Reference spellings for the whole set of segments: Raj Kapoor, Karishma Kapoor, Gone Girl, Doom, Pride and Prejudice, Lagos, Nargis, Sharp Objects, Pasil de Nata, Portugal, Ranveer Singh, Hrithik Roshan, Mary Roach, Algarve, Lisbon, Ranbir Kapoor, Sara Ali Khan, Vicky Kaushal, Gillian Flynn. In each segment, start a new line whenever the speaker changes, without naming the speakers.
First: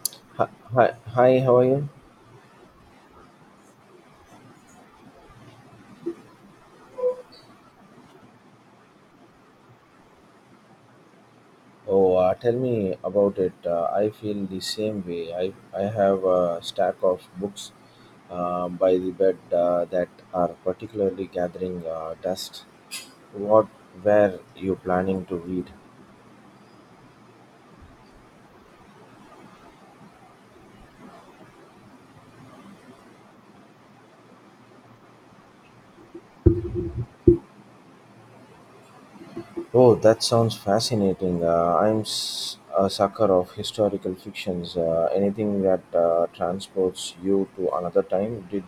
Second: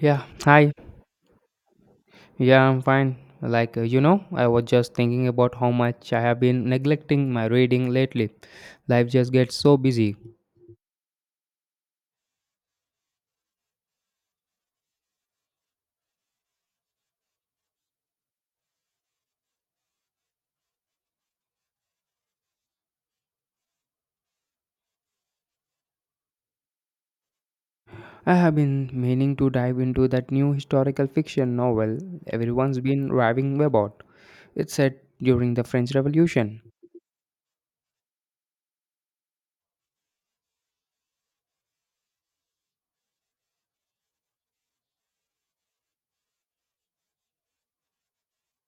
Yeah,
Hi,
hi.
hi, how are you?
Yeah, I'm fine. Like, I was just thinking about how much I have been neglecting my reading lately. Life just gets so busy.
Oh, tell me about it. I feel the same way. I have a stack of books by the bed that are particularly gathering dust. What were you planning to read?
I have been meaning to dive into that new historical fiction novel everyone's been raving about. It's set during the French Revolution.
Oh, that sounds fascinating. I'm a sucker of historical fictions. Anything that transports you to another time. Did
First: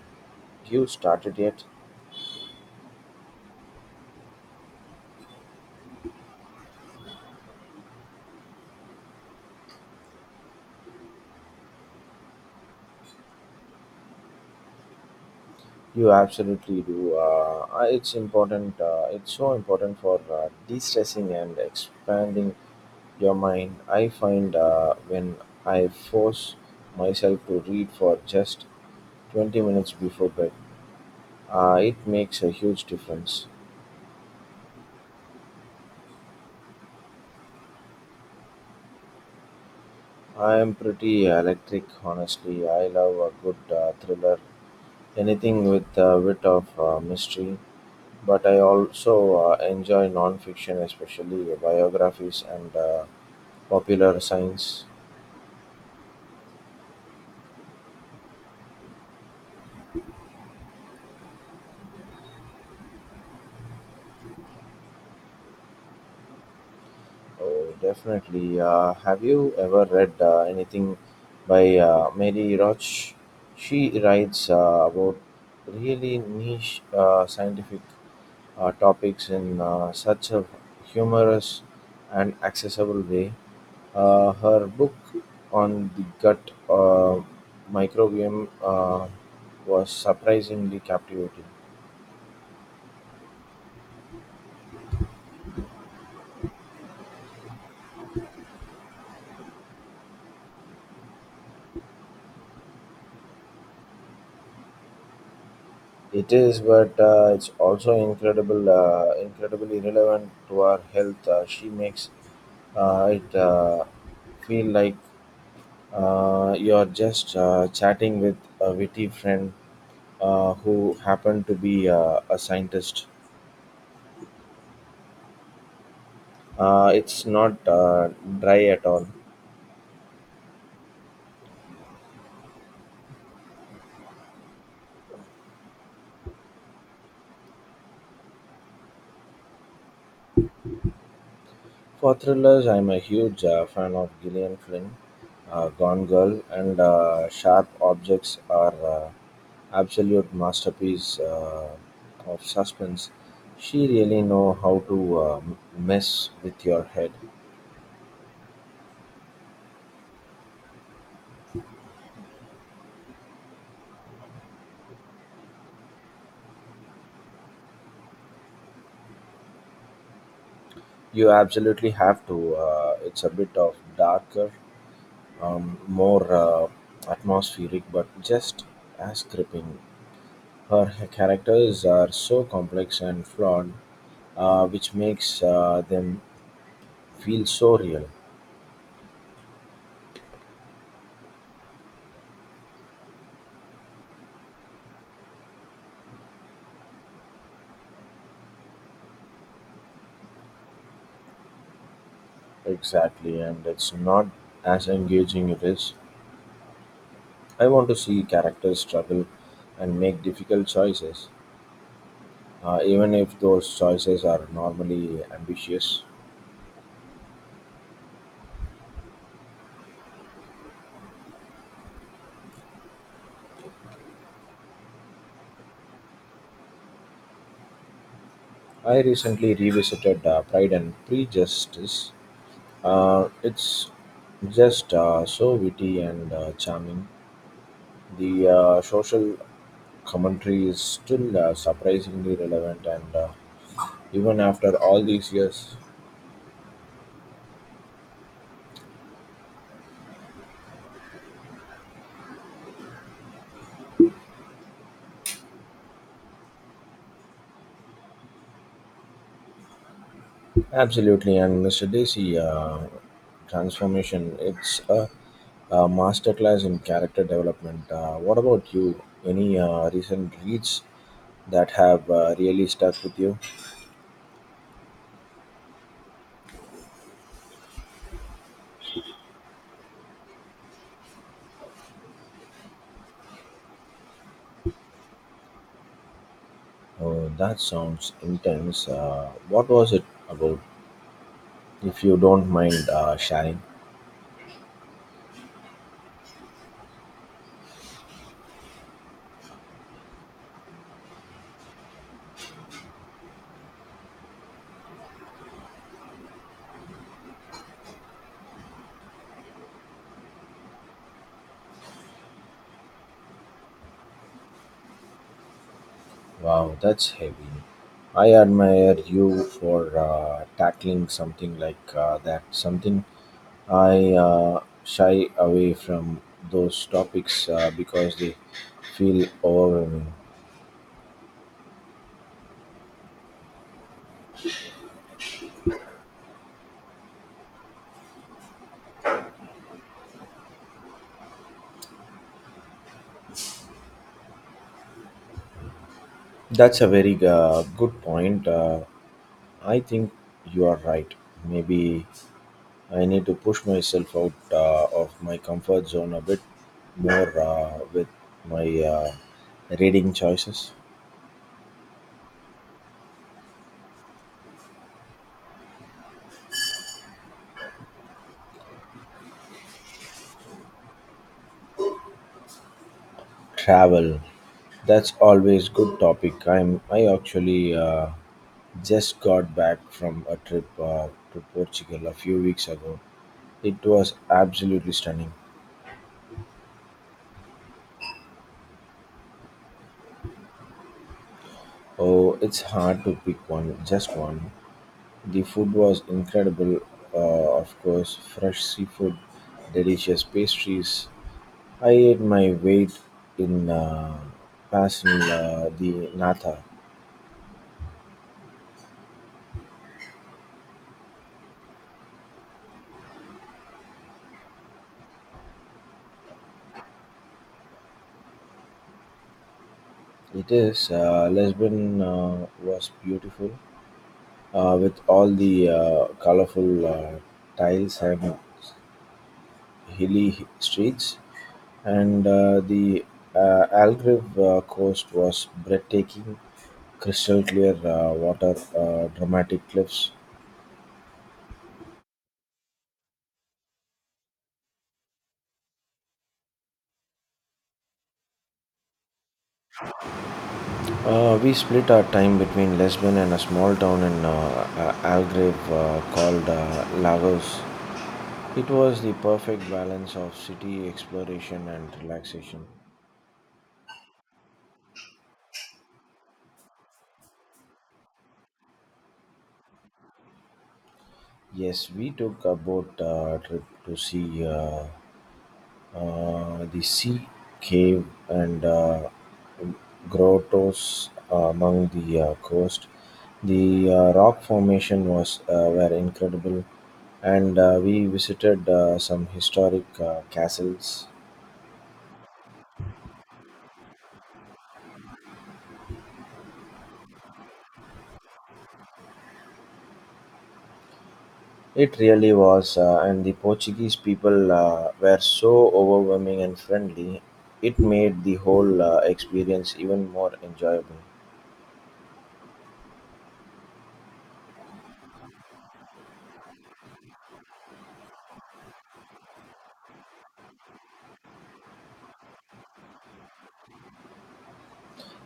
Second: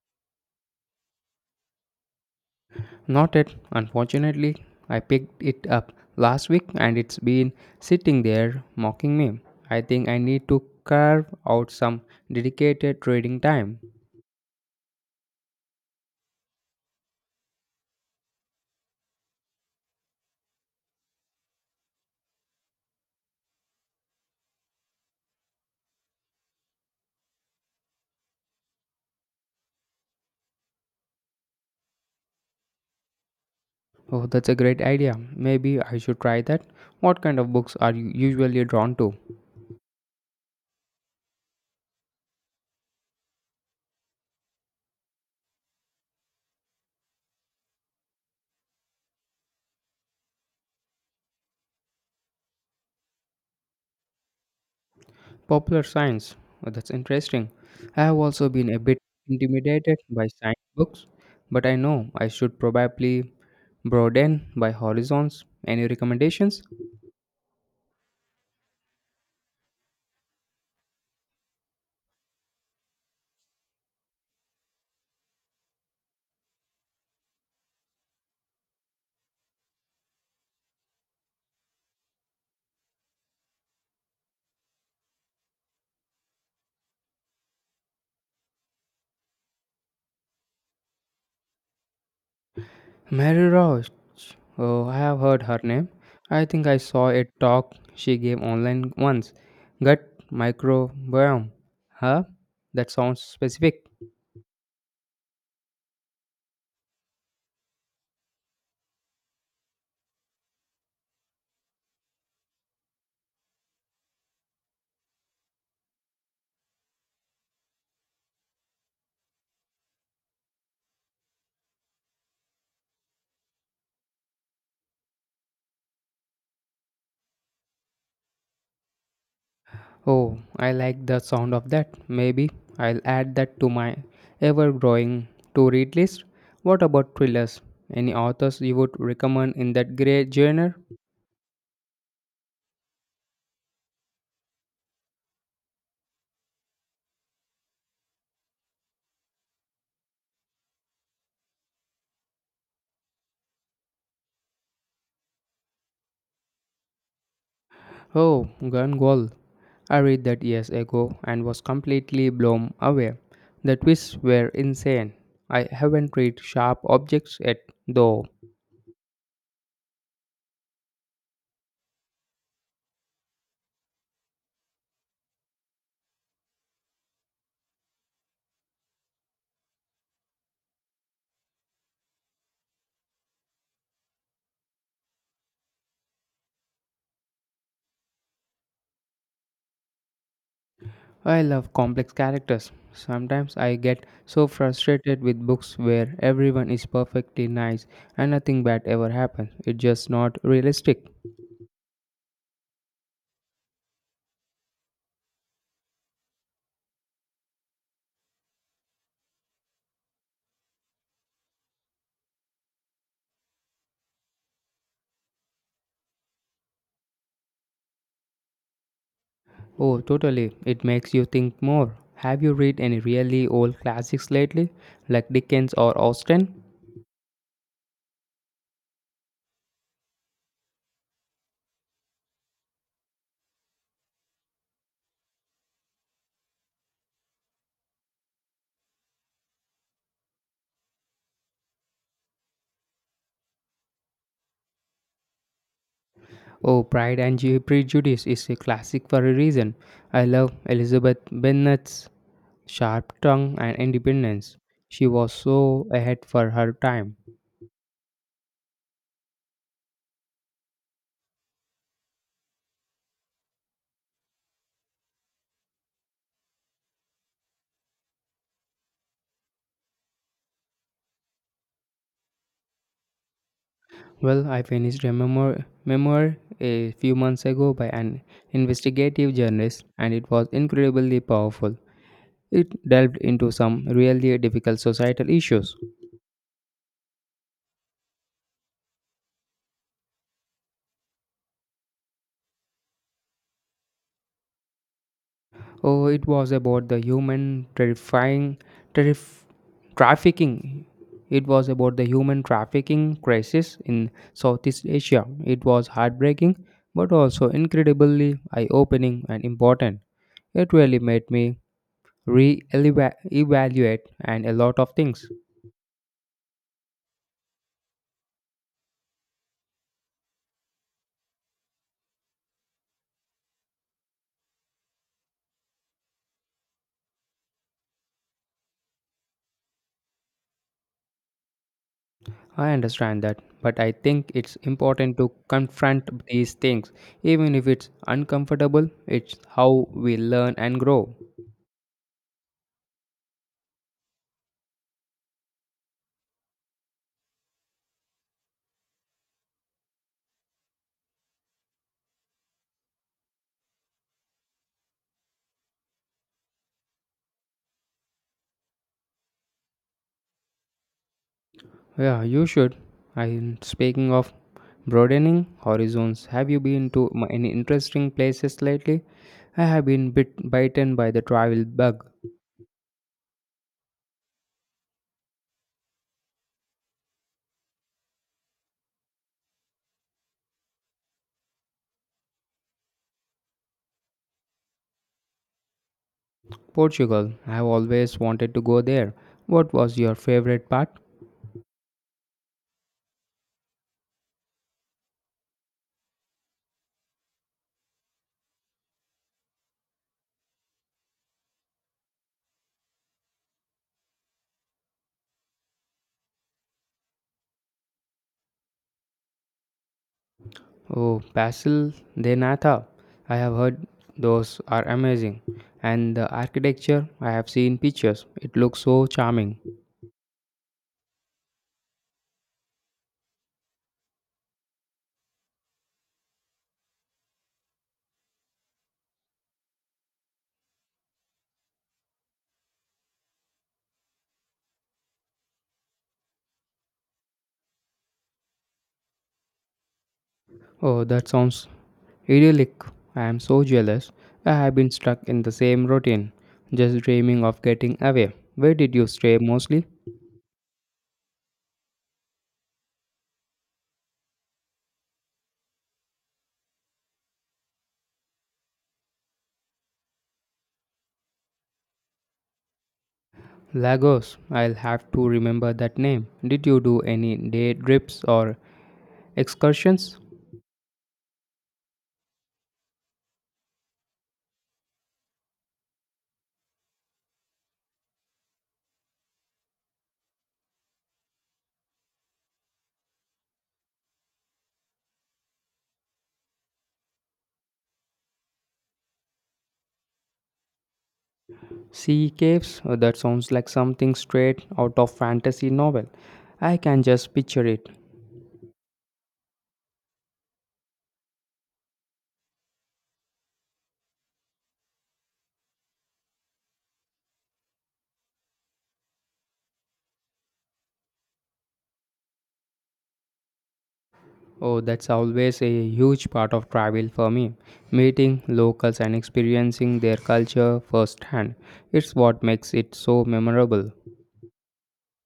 you start it yet?
Not yet, unfortunately. I picked it up last week and it's been sitting there mocking me. I think I need to carve out some dedicated reading time.
You absolutely do. It's important. It's so important for de-stressing and expanding your mind. I find when I force myself to read for just 20 minutes before bed, it makes a huge difference.
Oh, that's a great idea. Maybe I should try that. What kind of books are you usually drawn to?
I am pretty electric, honestly. I love a good thriller, anything with a bit of mystery. But I also enjoy non-fiction, especially biographies and popular science.
Popular science. Oh, that's interesting. I have also been a bit intimidated by science books, but I know I should probably broaden my horizons. Any recommendations?
Oh, definitely. Have you ever read anything by Mary Roach? She writes about really niche scientific topics in such a humorous and accessible way. Her book on the gut microbiome was surprisingly captivating.
Mary Roach. Oh, I have heard her name. I think I saw a talk she gave online once. Gut microbiome. Huh? That sounds specific.
It is, but it's also incredibly relevant to our health. She makes it feel like you're just chatting with a witty friend who happened to be a scientist. It's not dry at all.
Oh, I like the sound of that. Maybe I'll add that to my ever growing to read list. What about thrillers? Any authors you would recommend in that grey genre?
For thrillers, I'm a huge fan of Gillian Flynn. Gone Girl and Sharp Objects are absolute masterpiece of suspense. She really know how to mess with your head.
Oh, Gun Gall. I read that years ago and was completely blown away. The twists were insane. I haven't read Sharp Objects yet, though.
You absolutely have to. It's a bit of darker, more atmospheric, but just as gripping. Her characters are so complex and flawed, which makes them feel so real.
I love complex characters. Sometimes I get so frustrated with books where everyone is perfectly nice and nothing bad ever happens. It's just not realistic.
Exactly, and it's not as engaging. It is. I want to see characters struggle and make difficult choices, even if those choices are normally ambitious.
Oh, totally. It makes you think more. Have you read any really old classics lately, like Dickens or Austen?
I recently revisited Pride and Prejudice. It's just so witty and charming. The social commentary is still surprisingly relevant, and even after all these years,
Oh, Pride and Prejudice is a classic for a reason. I love Elizabeth Bennet's sharp tongue and independence. She was so ahead for her time.
absolutely. And Mr. Desi transformation, a masterclass in character development. What about you? Any recent reads that have really stuck with you?
Well, I finished a memoir a few months ago by an investigative journalist, and it was incredibly powerful. It delved into some really difficult societal issues.
Oh, that sounds intense. What was it about? If you don't mind sharing.
Oh, it was about the human terrif- trafficking. It was about the human trafficking crisis in Southeast Asia. It was heartbreaking, but also incredibly eye-opening and important. It really made me re-evaluate and a lot of things.
Wow, that's heavy. I admire you for tackling something like that. Something I shy away from those topics because they feel overwhelming.
I understand that, but I think it's important to confront these things, even if it's uncomfortable. It's how we learn and grow.
That's a very good point. I think you are right. Maybe I need to push myself out of my comfort zone a bit more with my reading choices.
Yeah, you should. I, speaking of broadening horizons, have you been to any interesting places lately? I have been bitten by the travel bug.
Travel. That's always good topic. I actually just got back from a trip to Portugal a few weeks ago. It was absolutely stunning.
Portugal, I have always wanted to go there. What was your favorite part?
Oh, it's hard to pick one, just one. The food was incredible, of course, fresh seafood, delicious pastries. I ate my weight in Pasil the Nata.
Oh, Basil de Nata. I have heard those are amazing. And the architecture, I have seen pictures. It looks so charming.
It is Lisbon was beautiful with all the colorful tiles and hilly streets. And the Algarve coast was breathtaking, crystal clear water, dramatic cliffs.
Oh, that sounds idyllic. I am so jealous. I have been stuck in the same routine, just dreaming of getting away. Where did you stay mostly?
We split our time between Lisbon and a small town in Algarve called Lagos. It was the perfect balance of city exploration and relaxation.
Lagos. I'll have to remember that name. Did you do any day trips or excursions?
Yes, we took a boat trip to see. The sea cave and grottos among the coast. The rock formation was were incredible, and we visited some historic castles.
Sea caves? That sounds like something straight out of fantasy novel. I can just picture it.
It really was, and the Portuguese people were so overwhelming and friendly. It made the whole experience even more enjoyable.
Oh, that's always a huge part of travel for me. Meeting locals and experiencing their culture firsthand. It's what makes it so memorable.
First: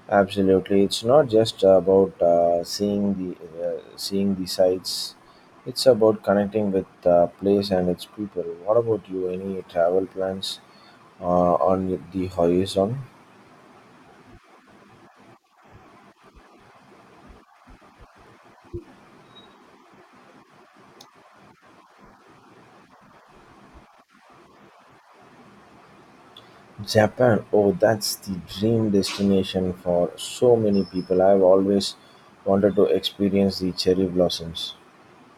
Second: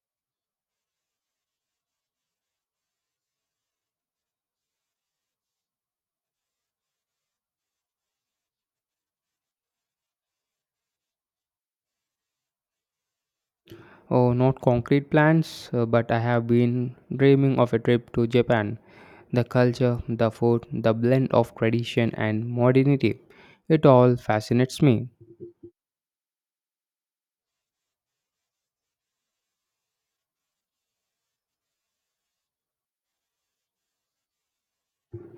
Absolutely, it's not just about seeing the sights. It's about connecting with the place and its people. What about you? Any travel plans on the horizon?
Oh, not concrete plans, but I have been dreaming of a trip to Japan. The culture, the food, the blend of tradition and modernity. It all fascinates me.
Japan. Oh, that's the dream destination for so many people. I've always wanted to experience the cherry blossoms.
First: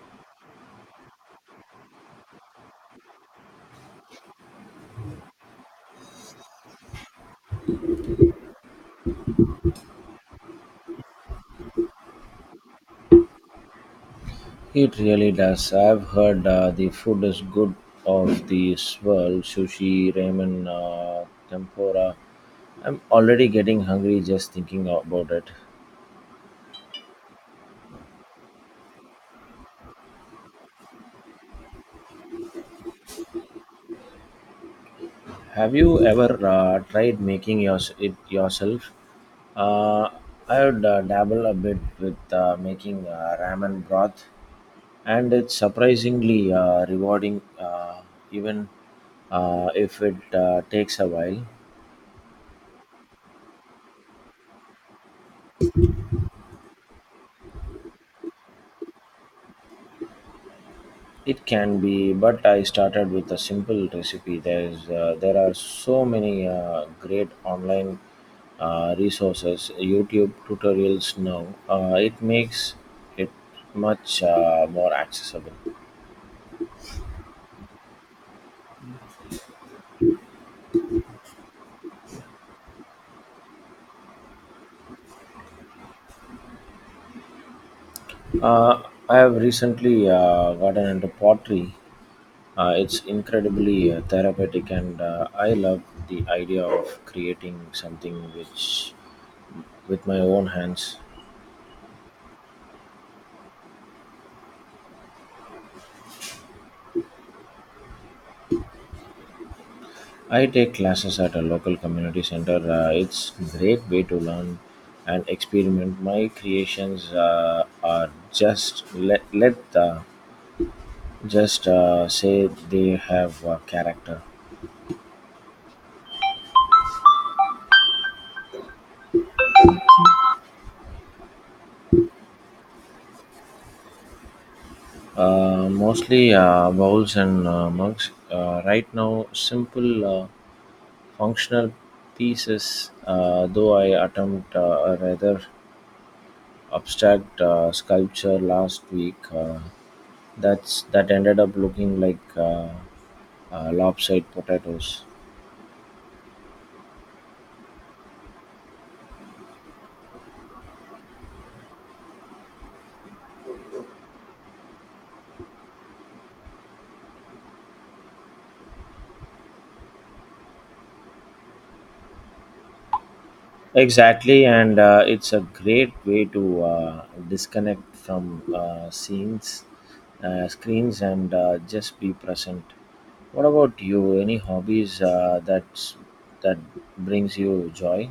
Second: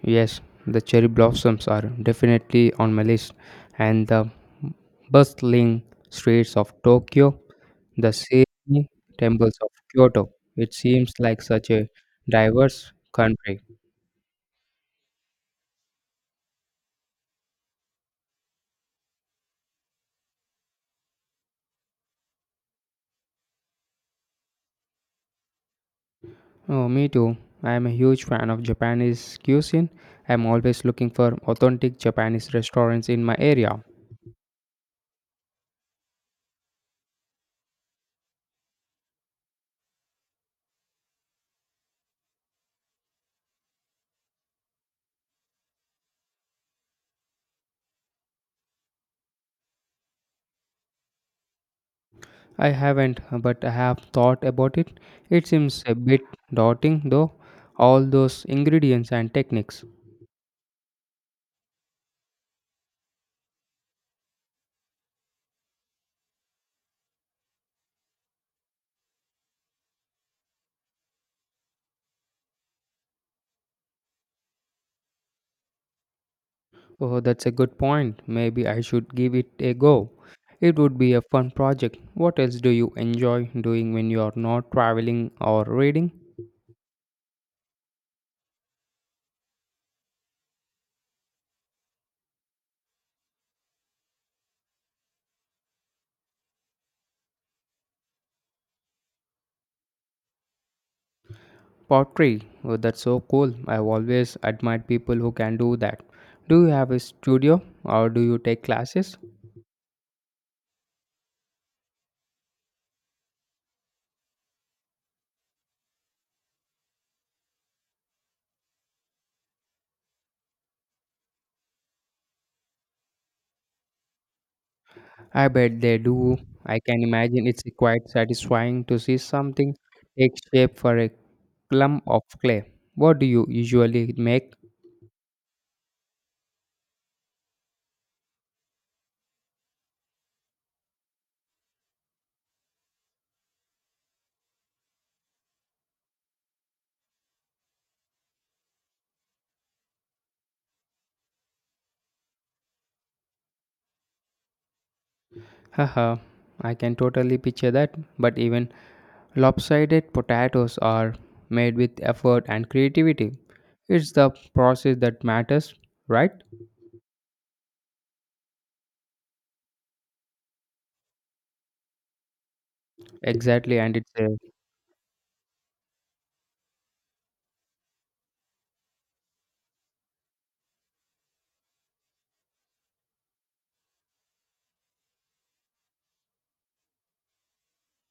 Yes, the cherry blossoms are definitely on my list, and the bustling streets of Tokyo, the serene temples of Kyoto. It seems like such a diverse country.
It really does. I've heard the food is good of this world sushi, ramen, tempura. I'm already getting hungry just thinking about it.
Oh, me too. I am a huge fan of Japanese cuisine. I am always looking for authentic Japanese restaurants in my area.
Have you ever tried making yours it yourself? Uh, I would dabble a bit with making ramen broth, and it's surprisingly rewarding, even if it takes a while.
I haven't, but I have thought about it. It seems a bit daunting though, all those ingredients and techniques.
It can be, but I started with a simple recipe. There are so many great online resources, YouTube tutorials now. It makes it much more accessible.
Oh, that's a good point. Maybe I should give it a go. It would be a fun project. What else do you enjoy doing when you are not traveling or reading?
Uh, I have recently gotten into pottery. It's incredibly therapeutic, and I love the idea of creating something which with my own hands.
Pottery. Oh, that's so cool. I've always admired people who can do that. Do you have a studio or do you take classes?
I take classes at a local community center. It's great way to learn and experiment. My creations are just let let just say they have character.
I bet they do. I can imagine it's quite satisfying to see something take shape for a clump of clay. What do you usually make?
Mostly bowls and mugs. Right now, simple functional pieces. Though I attempt a rather abstract sculpture last week. That ended up looking like. Lopsided potatoes.
Haha, I can totally picture that. But even lopsided potatoes are made with effort and creativity. It's the process that matters, right? Exactly, and it's a.
Exactly, and it's a great way to screens, and just be present. What about you? Any hobbies that brings you joy?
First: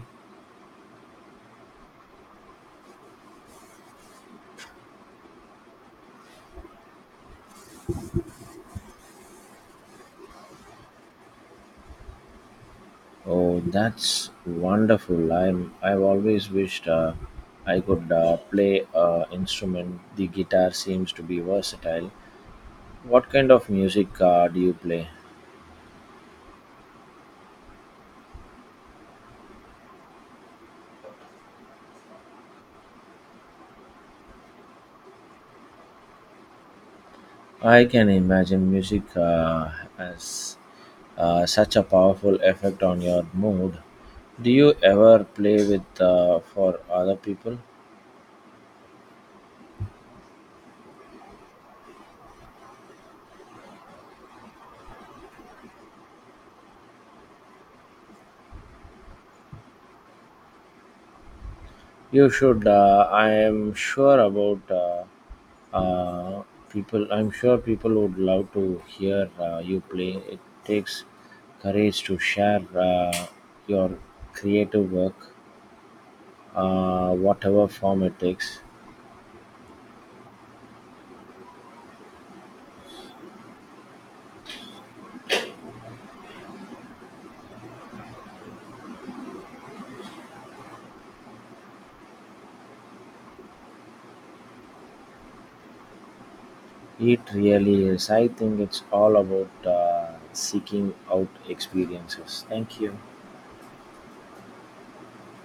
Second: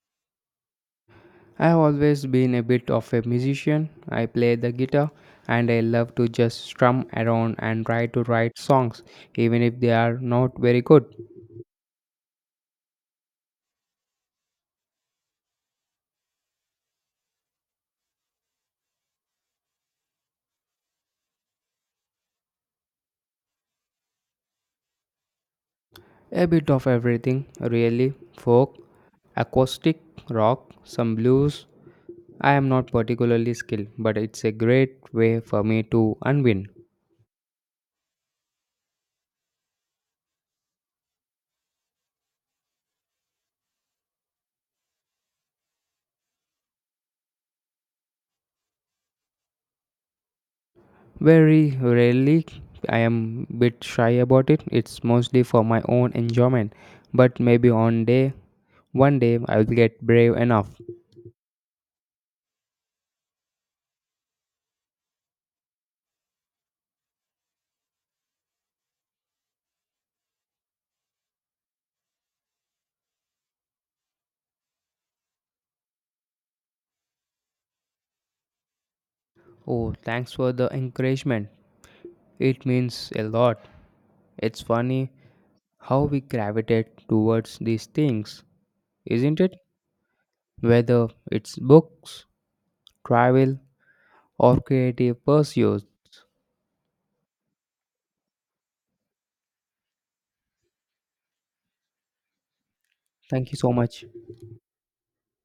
I have always been a bit of a musician. I play the guitar and I love to just strum around and try to write songs, even if they are not very good.
Oh, that's wonderful. I've always wished I could play instrument. The guitar seems to be versatile. What kind of music do you play?
A bit of everything, really folk, acoustic, rock, some blues. I am not particularly skilled, but it's a great way for me to unwind.
I can imagine music has such a powerful effect on your mood. Do you ever play with for other people?
Very rarely, I am bit shy about it. It's mostly for my own enjoyment. But maybe one day I will get brave enough.
You should. I am sure about uh, people. I'm sure people would love to hear you play. It takes courage to share your creative work, whatever form it takes.
Oh, thanks for the encouragement. It means a lot. It's funny how we gravitate towards these things, isn't it? Whether it's books, travel, or creative pursuits.
It really is. I think it's all about seeking out experiences. Thank you.
Thank you so much.